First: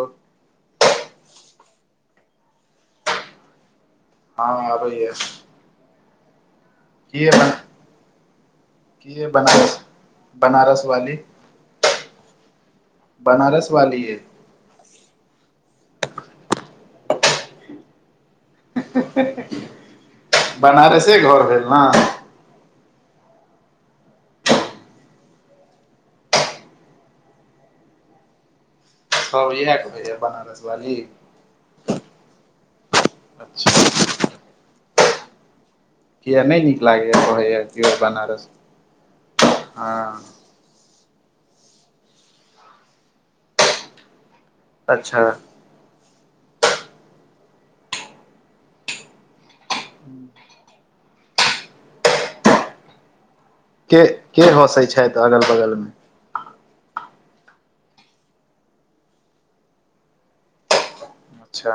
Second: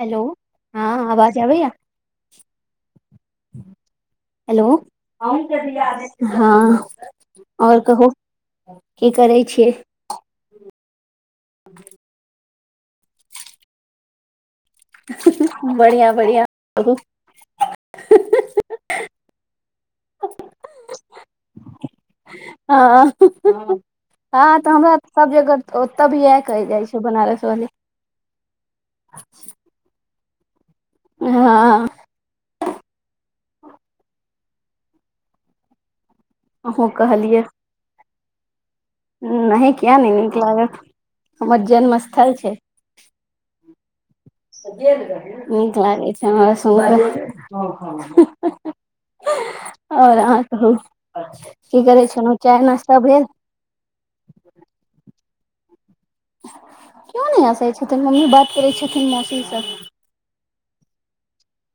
Hello हँ आवाज आबैया। हेलो हँ आबैय हँ। की आओर कहू की करै छियै? बनारस वाली ज। बनारस वालीए। बढ़िआ बढ़िआ ब बनारसे घर भेल ने। हँ- हँ तऽ हमरा सब जगह ओतऽ भी इएह कहहि जाइ छै, बनारस वाली। स बज ह क बे बनारस वाली। हँ। अच्छा। कििया नहि नीक अहूँ लागैएा। कहैएाोर बनारस। नह किया हँ न नीक लागत हमर जन्म स्थल छै। अच्छा नीक लागे छै। आओर अह कह की करै छल। चाना सब भेल? के के हसै छथि अगल बगल मे? को नहि आसै छथिन। मम्मी बात करै छथिन। मौासीसँ अच्छा।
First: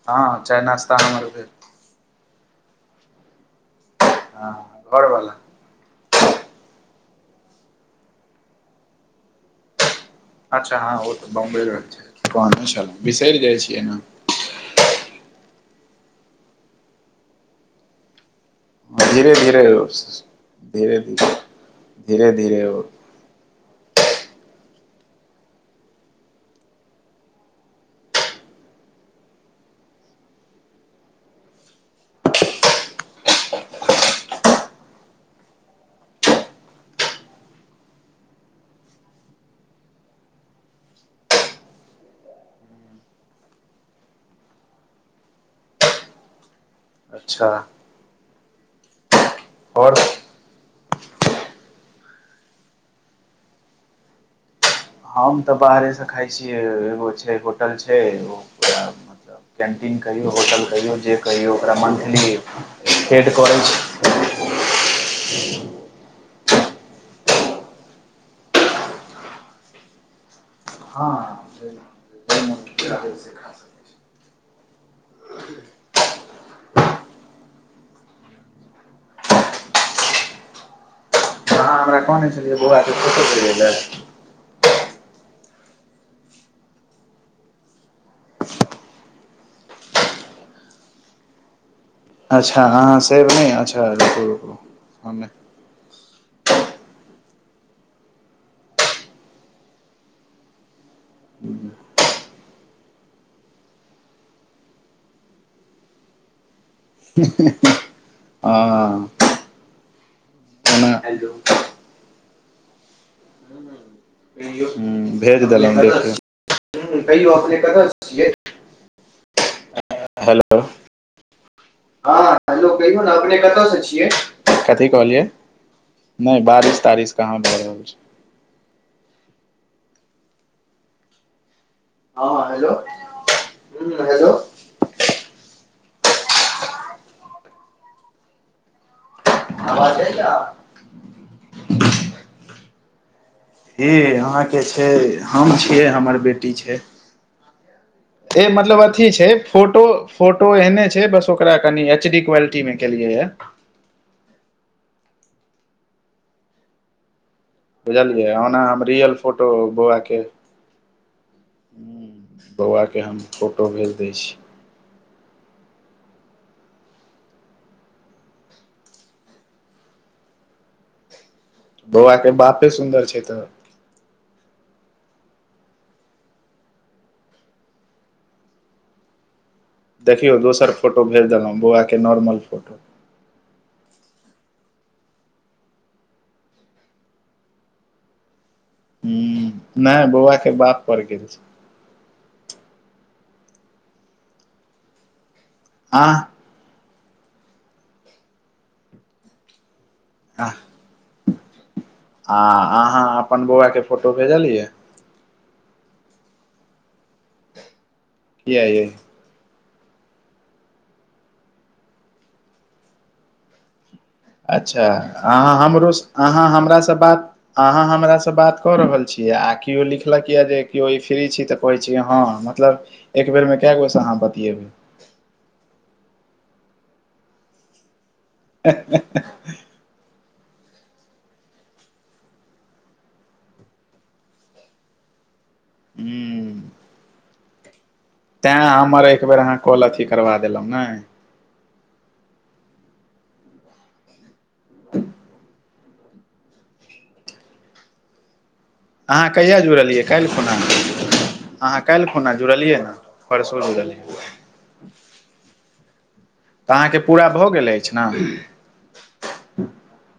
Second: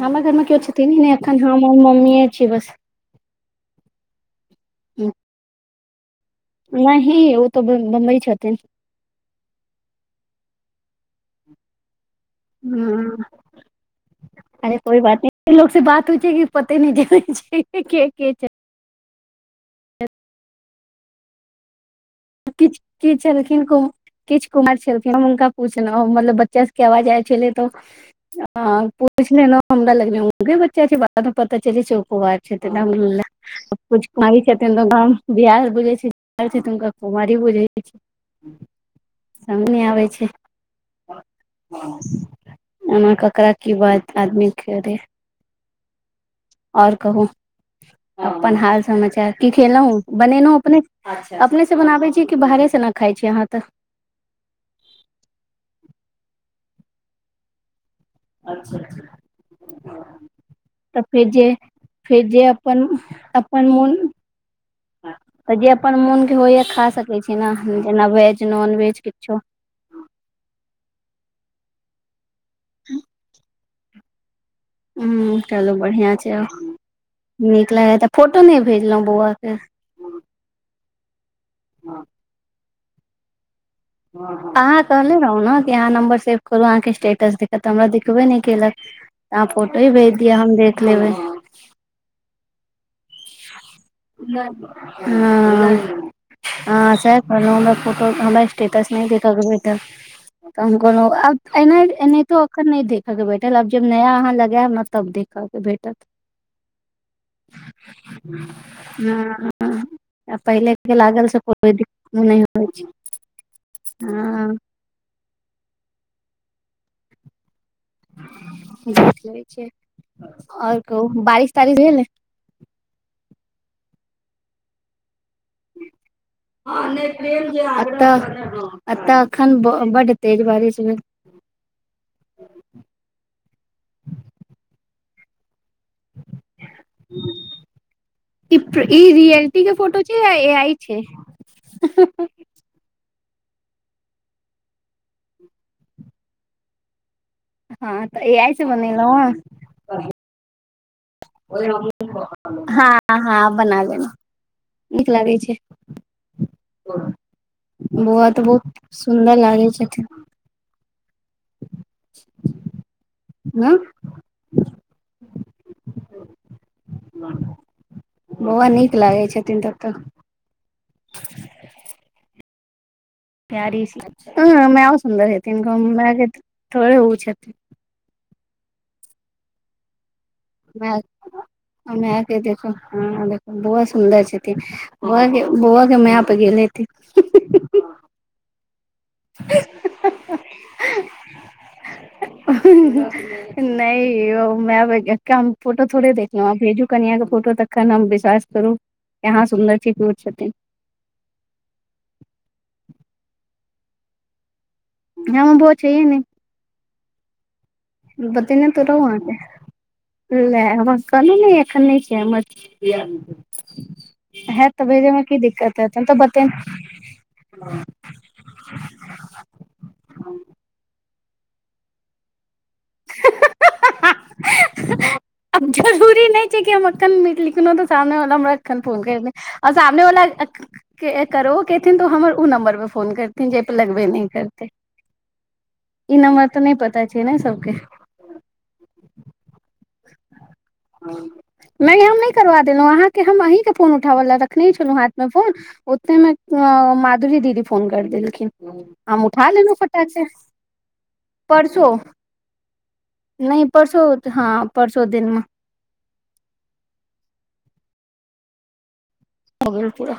हमर हँ घरमे केओ चाय छथिन। नाश्ता ने हमर एखन भेल हम मम्मीए छी बस। हँ घरवलाा। नहि ही ओ तऽ बम्बई छथि। अच्छा हँं ओ तऽ बम्बे हँ बिसरि जाइ छियै ने। अरे कोइ बात नहि लोग से बात होइ छै। कि पते नहि छै। धीे धीरे-धीरे-धीरे किु किी छलखिन। को किछु कुमार छलखिन। हुनका पूछलहु। मतलब बच्चा सबके आवाज आयल छलै। तऽ ह पूछ लेलं हमरा लग े बच्चा छै। बादमे पता चल छैक। बार छथिन अद कुछु की छथिन। तऽ बिहार बुझै छैुनक। कुमार बुझ सम नहि आबै छै। हम ककरा की बात आदमी करे। [inaudible] आओर कहु अच्छा अपन हाल समाचार की आओर खेलहुँ बनेलहुं। अपने अपने से बनाबे छीियै। बाहे से ना खाइ छी। अहाँ तऽ हम तऽ बाहरेसँ खाइ छियै। एगो छै। होटल छै। कैन्टीन कहियौ होटल कहियौ तऽ जे फेर कहियौ ओकरा मन्थली फेर जे अपन हेड करै अपन छै। मोन [inaudible] तऽ जे अपन मोन के होइयै खा सकै छी ना जेना वेज, नॉनवेज किछो। हँ उं ऊं चलू बढ़ियां छै औ नीक लागे त फोटो नहि भेजलहुँ बौआ के अहां हमरा कहने छलियै बौआ के फोटो भेजै लै अहाँ कहले रहौं न कि अहाँ नम्बर सेव करू अहाँके स्टेटस देखत तऽ हमरा देखबे नहि केलक। अहां फोटो ही भेज दिय हम देख लेबै। अच्छा हाँ हाॅं सेव नहि अच्छा रूकु रूकु हमे हां सेव करलुं हमरा फोटो हमरा स्टेटस नहि देख के भेटल। तऽ हम कहलहुँ आब एना एनाहितो अखन नहि देखे के भेटल आब जब नया अहाँ लगायब ने तब देख क के भेटत। ही ही ही ओ हं आ पहिले के लागल से कोइ दिक्कत नहि होइ छै। हँ हूं भेज देलौं देखियौ। कहियो अपने कतऽ स छियै? देख लै छियै हेलो आओर कहू बारिश तारिश भेल ए हँ हेलो कहियौ ने अपने कत स छियै कथी कहलियै। नहि बारिश हं नै तारिश कहाँ प्रेम भऽ जे रहल छै आग्रह [unintelligible] अत अतऽ अखन बड तेज बारिश भेल। हँ हेलो हेलो। [inaudible] ई प ई रियलिटी के आवाज फोटो छै या जाइया ए आइ छै? ई अहाँके छै हम छियै हमर बेटी छै। हँ तऽ ए आई से मतलब अथी बनेलहुं छै फोटो फोटो एहने छै बस ओकरा कनि एच डी क्वालिटी मे केलियै हां या हां बना लेना। नीक लागै छै। बउआ बुझलियै तऽ ओना बहुत हम रियल सुन्दर फोटो लागै छथिन। हूं बौआ के हम फोटो ह भेज दै छी। बौआ नीक लागै छथिन त तऽ [inaudible] बौआ के बापे सुन्दर छै तऽ। प्यारी सी लागै छै मायो सुन्दर हेथीन कोनो माय के थोड़े ओ छथिन देखियौ दोसर माय फोटो भेज देलहुँ बौआके माय नॉर्मल के देखो फोटो। हँ देख बौआ सुन्दर छैथिन बौआ बौआ के मैय पे गेल हेथीन। हूं नहि बौआ के बाप पड़ गेल छै। हें हें हें नहि यौ मैय पे गेल हुनकर हम फोटो थोड़े आह देख हाँ भेजू कनिया के फोटो तखन हम विश्वास करू कि अहाँ सुंन्दर छी की ओ आ छथिन अहाँ अपन बौआ के फोटो भेजलियै? हमर बौआ छैहे नै किया बतेने यै त रहौं अहांके लए हमरा कहलहु ने एखन नहि छै हमर। हैत तऽ अच्छा भेजैमे की अहाँ दिक्कत हेत हमरोस हम तऽ अहाँ बतेने हमरास बात अहाँ हमरास बात कऽ रहल छी। आ केओ लिखलक यऽ जे केओ ई फ्री छी तऽ कहै छी हँ मतलब एक बेेर में कए गोेस अहाँ बतियेबै। आब जरूरी नहि छै कि हम अक्खन मीट लिखलौं त सामने वाला हमरा अखन फोन करितै। आ सामने वाला के ए करो कएथिन तऽ हमर उ नम्बर पर फोन करथिन जै पे लगबे नहि करतै। ई नम्बर हूं तऽ नहि पता छै ने सबके। तें हमर एकबेर अहाँ कॉल अथी करबा देलहुँ नै। नहि हम नहि करबा देलहुँ अहाँके हम अहींके फोन उठाबऽ लए रखने छलहुँ हाथ मे फोन। ओतेमे माधुरी दीदी फोन करि देलखिन। हम अहाँ उठा कहिया लेलौं जुड़लियै फटाक से। काल्हि खुना अहाँ परसो काल्हि खुना जुड़लियै ने परसू नहि जुड़लियै परसो हँ परसो दिनमे। तऽ अहाँके पूरा भऽ गेल अछि ने। भऽ गेल पूरा।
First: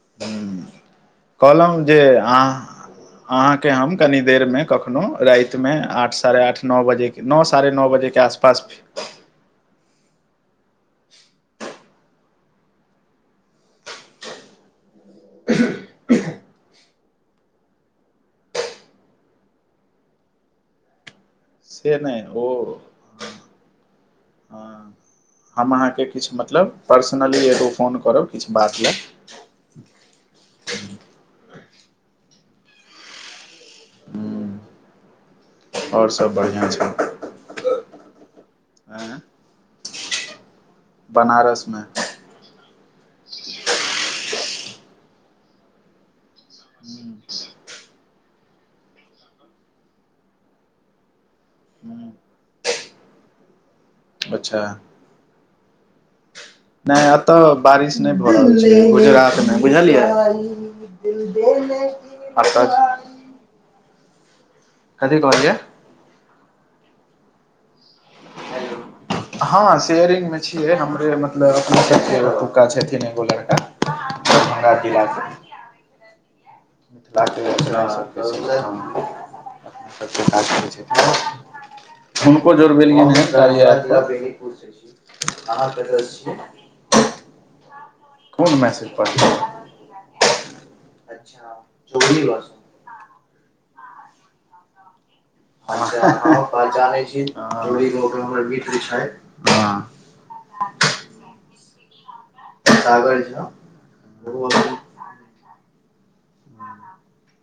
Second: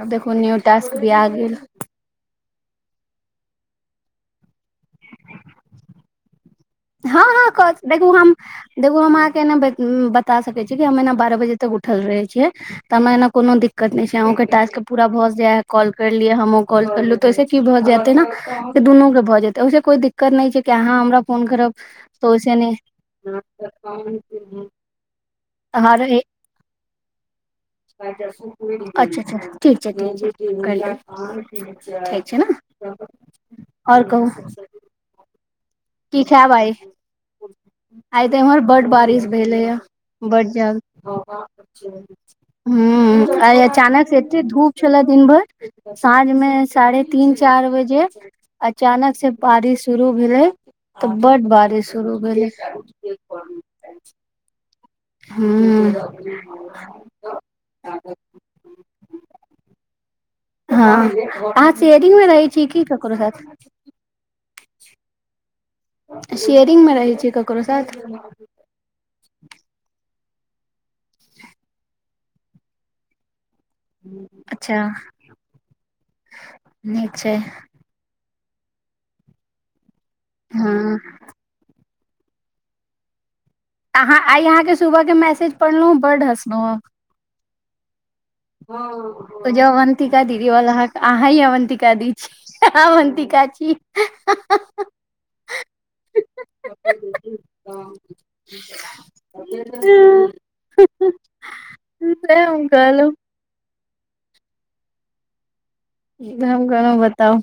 आ देखू न्यू ने टास्क भी आ गेल। कहलहुँ जे अह अहाँके हम कनी देरमे कखनो रातिमे आठ साढ़े आठ नओ बजेके हँ नओ साढ़े नओ बजेके आसपास केना बता सकै छी कि हम एना बारह बजे तक उठल रहय छियै। तमाए एना कोनो दिक्कत नहि छै अहूं के टास्क पूरा भऽ जाय कॉल करलियै हम कॉल करलहु तऽ ओहिसे की भ जेतै ने दुनू के भए जेतै से कोई दिक्कत नै छै कि अहाँ हमरा फोन करब से नहि त ओइ ओ से नै हम अहाँके किछु मतलब पर्सनली एगो फोन करब किछु बात लऽ। अच्छा-अच्छा ठीक छै ठीक छै करियै ठीक छै ने। और कहू। आओर की सब खाएब बढ़िआँ आइ छै आइ ते इम्हर बड्ड आँय बारिश भेलै य बड्ड बनारसमे हूॅं आइ अचानक से एते धूप छले दिन भर साँझ मे साढ़े तीन चार बजे अचानक से बारीस शुरू भेलै। तऽ बड बारिश शुरू भेलै। अच्छा हूॅं नहि एतऽ बारिश नहि भऽ रहल छै गुजरातमे बुझलियै। [inaudible] हँ करो हट [unintelligible] कथी कहलियै। शेयरिंग मे रहै छी ककरो साथ। हेलो हँ शेयरिंग में छियै हमरे मतलब एतुक्का छथिन एगो लड़का। दरभंगा अच्छा जिलाके नीक छै मिथिलाके रचना [unintelligible] सबके काज करै हँ छथिन, हुनको जोड़बेलियैन ह। हम अहाँ आइ बेनीपुर से अहाँके छी, सुबह के मैसेज अहाँ पढ़लहुँ कतऽ से बड छी? हॅं मैसेज पढ़लियै हॅं त जाउ अवन्तिका दीदी वला अहाँक अहीं अच्छा अवन्तिका दीदी चौरी बस छी। अवन्तिका छी। अहांके हमहूं ओ पहचानै छी [unintelligible] हमर मित्र छै ह। तें हम कहलहुं। त [unintelligible] एकदम गरम हेता ओ।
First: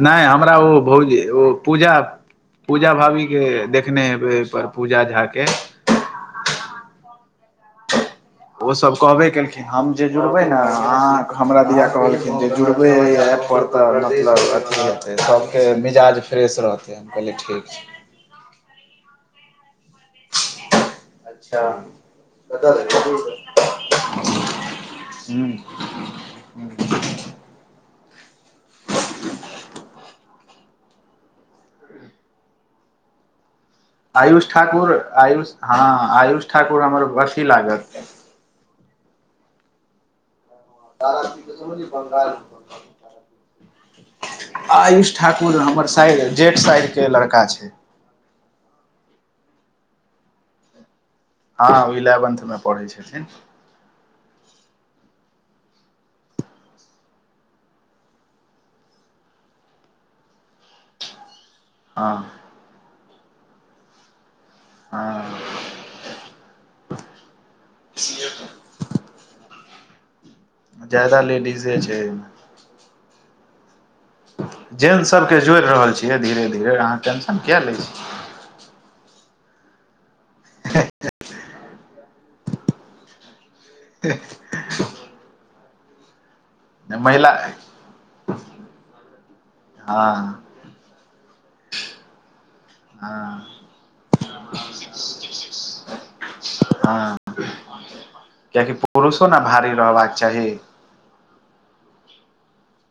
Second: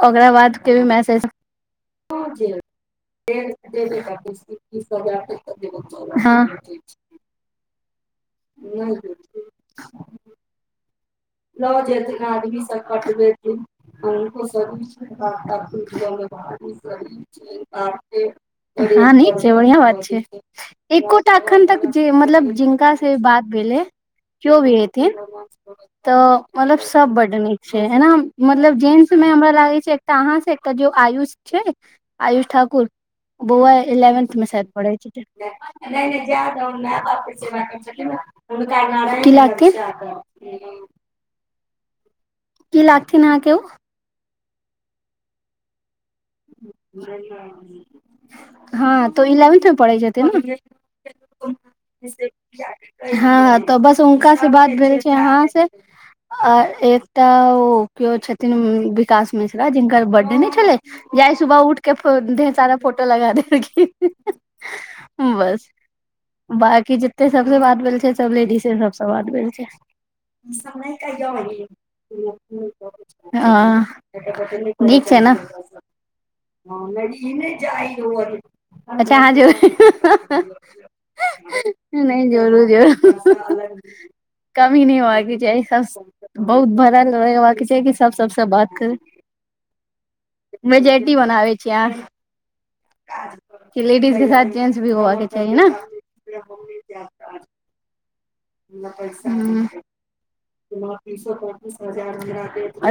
नहि हमरा के ओ भी भउजी मैसेज ओ पूजा पूजा भाभीके देखने हेबै ओहिपर पूजा झाके। हँ ओसभ कहबे केलखिन हम जे जुड़बै ने अहाँ हमरा दिआ कहलखिन जे जुड़बै अ ऐपपर तऽ मतलब अथी हेतै सबके मिजाज फ्रेश रहतै हम कहलिए ठीक छै। हँ नीक छै बढ़िआ बात छै। एकोटा एखन अच्छा तक जे मतलब जिनका से बात भेलै क्यो भी हेथीन हुँ तऽ मतलब स सब बड नीक छै एना मतलब जेंस में हमरा लागे छै एकटा अहां से एकटा जो ओ आयुष छै आयुष ठाकुर। बौआ इलेवन्थ मे आयुष शायद पढ़ै ठाकुर छेथिन। आयुष हँ नै नै जै आयुष दहुन ठाकुर मैय हमर बाप के अथी सेवा करै लागत छेथिन हुनका नाम, की लागतै तारापीठ के समझिय बंगाल की लागथिन अहांके ऊ? आयुष ठाकुर हमर साइर जेठ साइरके लड़का छै। हँ तऽ ओ इलेवन्थ मे पढ़ै छेथिन ने। हँ ऊ इलेवेन्थमे पढ़ै हँ छथिन। हँ तऽ बस हुनका से बात भेल छै आ अहाँ से। आ एकटा ओ केओ छथिन विकास मिश्रा जिनकर बर्थडे नहि छलै जे आइ सुबह उठके फो हँ ढेर सारा फोटो लगा देलखिन। बस हँ बाकी जेते सबसे बात भेल छै सब लेडीजे सबस बात भेल छै। ज्यादा लेडीजे छै हँ जेंटस सबके जोड़ि रहल छियै धीरे धीरे। हं अहाँ नै ई टेंशन नै किएक लै जाइ छी ओ अच्छा अहां जो--हं हं हं नहि जोरू जोरू हैं हं हं ह कमी नहि होबाके चाही सब बहुत भरल महिला रहबाके चाही कि सब सबसे बात करै। हँ मेजोरिटी बनाबे छियै हँ कहां। कि लेडीज के साथ जेंट्स भी होबा के चाही न हँ कियेकि पुरुषो ने भारी रहबाक चाही।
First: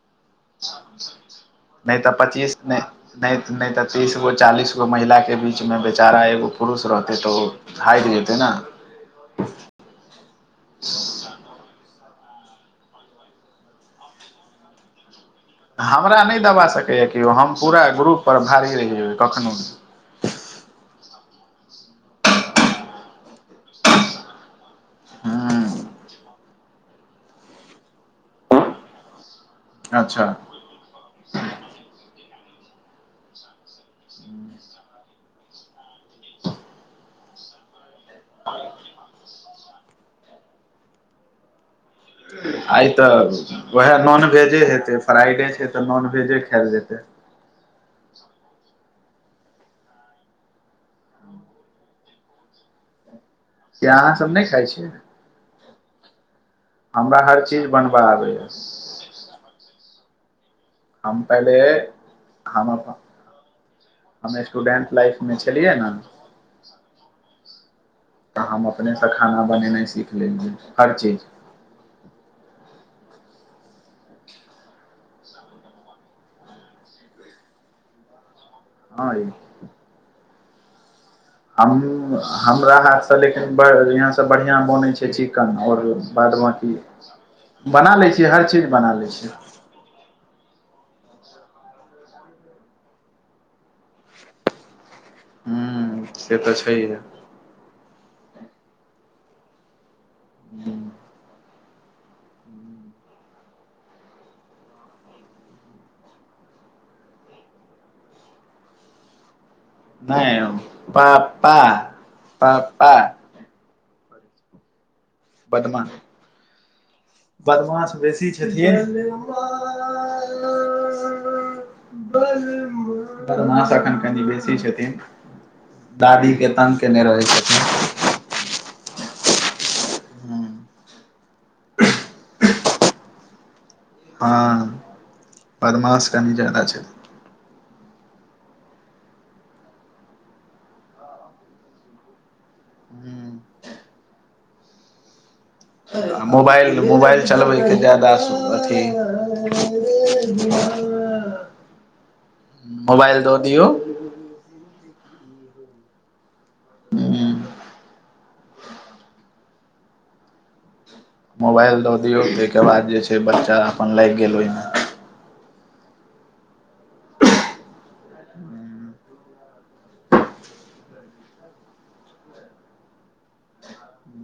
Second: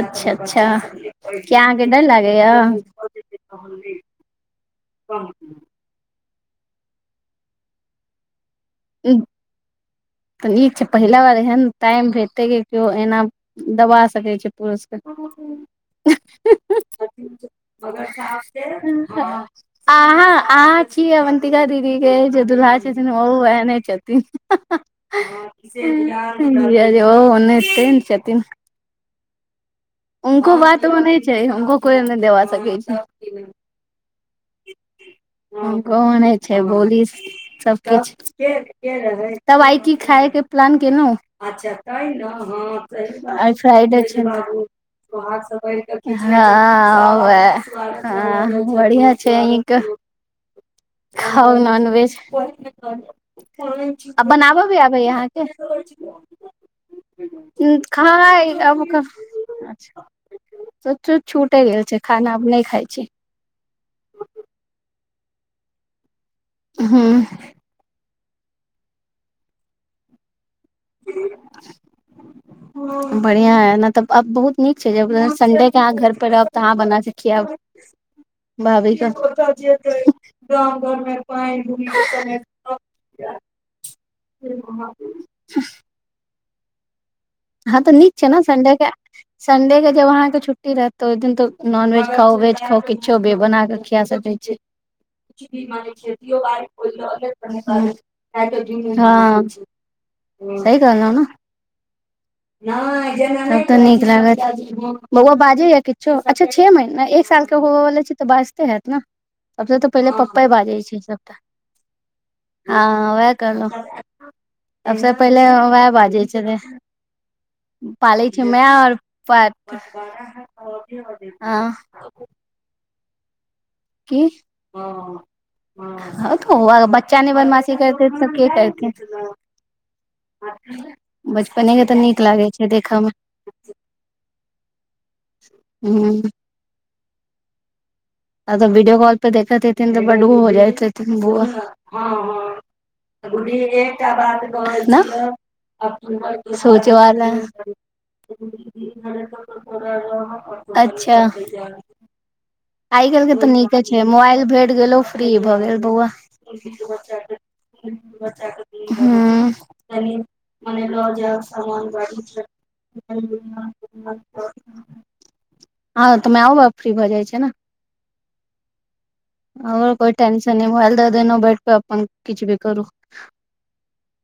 अच्छा अच्छा कियै अहांके नहि डर तऽ लागै या? पच्चीस नहि नहि नहि तऽ तीस गो चालीस गो महिला के बीच मे बेचारा एगो पुरूष रहतै तऽ ओ हटि जेतै न। नीक छै पहिला बार एहन टाइम हेतै कि केओ एना दबा सकै छै पुरुषके। हमरा नहि दबा सकैए किओ हम पूरा ग्रुपपर भारी रहि जेबै कखनोहु भी। अहाँ अहाँ छी अवन्तिका दीदी के जे दुल्हा छथिन ओहो वैह ने छथिन हां हां। हूँ जीजाजी ओहो ओहने सेम छथिन। [inaudible] अच्छा उनको बात ओहने छै हुनको कोइ नहि देबा सकै छै। हुनके ओहने छै बोली सबकिछ। तब आइ की खाायके प्लान केलहुँ। आइ आई तऽ उएह फ्राइड नॉन छैक। वेजे हेतै फ्राइडे छै तऽ नॉन वेजे खायल जेतै हँ, बढ़िआ छै अही के- - हा नॉनवेज कि अहाँ आ सब नहि खाइ बनाबऽ भी छियै आबैय अहाँके। हमरा हर चीज बनबऽ आबैए खाइ अब का- - सब हम पहिले छूटे गेल छै खाना नहि हम खाय छैई। हम स्टूडेंट लाइफ में छलियै न। हम्म तऽ हम अपनेसँ खाना बनेनाइ सीख लेलियै हर चीज। बढ़िियां है न तब आब बहुत नीक छै, ज सडे के अहाँ घर पर रहब तऽ अहाँ बना क खियायब। भाबी क हँ यै पुराना हाथसँ लेकिन बढ़ बढ़िआँ स बढ़िया बनै छै चिकन ओर सूवाद बाकी हँ तऽ बना लै नीक छै छियै, हर ने चीज संडे के बना लै छियै। संडे के जब अहाँ के छुट्टी रहत ओइ दिन त नॉनवेज खाउ वेज खाउ किछो भी बना के खिया सकै छी। ह। ह। सी कगल ह ने तब त नीक लागत। बौआ बाजेयै किछो, अच्छा छे महीना एक साल के होब वाला छै त बाजते हयत न। अपने त पहिले नहि पप्पे बाजै छै पा सबटा, पा पा आ पा वएह करलहु सबसे पहिले वएह बदमाश बाजै छले। बदमाश बेसी छलियै बदमाश [inaudible] की, छथिन दादी हं के त तंग केने रहै बच्चा नयि बदमाश नयि करते त के करते छथिन बचपने के त नीक लागै छै देखयमे हँ, बदमास हूँ कनि जादा छै। आ जब वीडियो कॉल पे देखैत हेथिन तऽ बड हो जाइत हेथिन बउआ गुडी एकटा बात कहेछि आ न मोबाइल सोचवाल मोबाइल चलबैके ज्यादा अथी अच्छा। आइ मोबाइल काल्हि के दऽ तऽ दियौ नीके छै मोबाइल भेट गेलो फ्री भऽ गेल बौआ हु मोबाइल दऽ दियौ ताहिके बाद जे छैय बच्चा अपन लागि गेल ओहिमे हँ, मैयं बाप फ्री भऽ जाइ छै न। हम कोइ टेंशन नेय मोबाइल द देलों बेड पर किछ भी करू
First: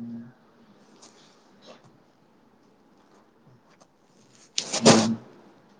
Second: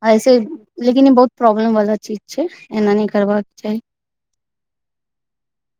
ऐसे लेकिन ई बहुत प्रॉब्लम वाला चीज छै, एना नहि करबाक चाही ओहिमे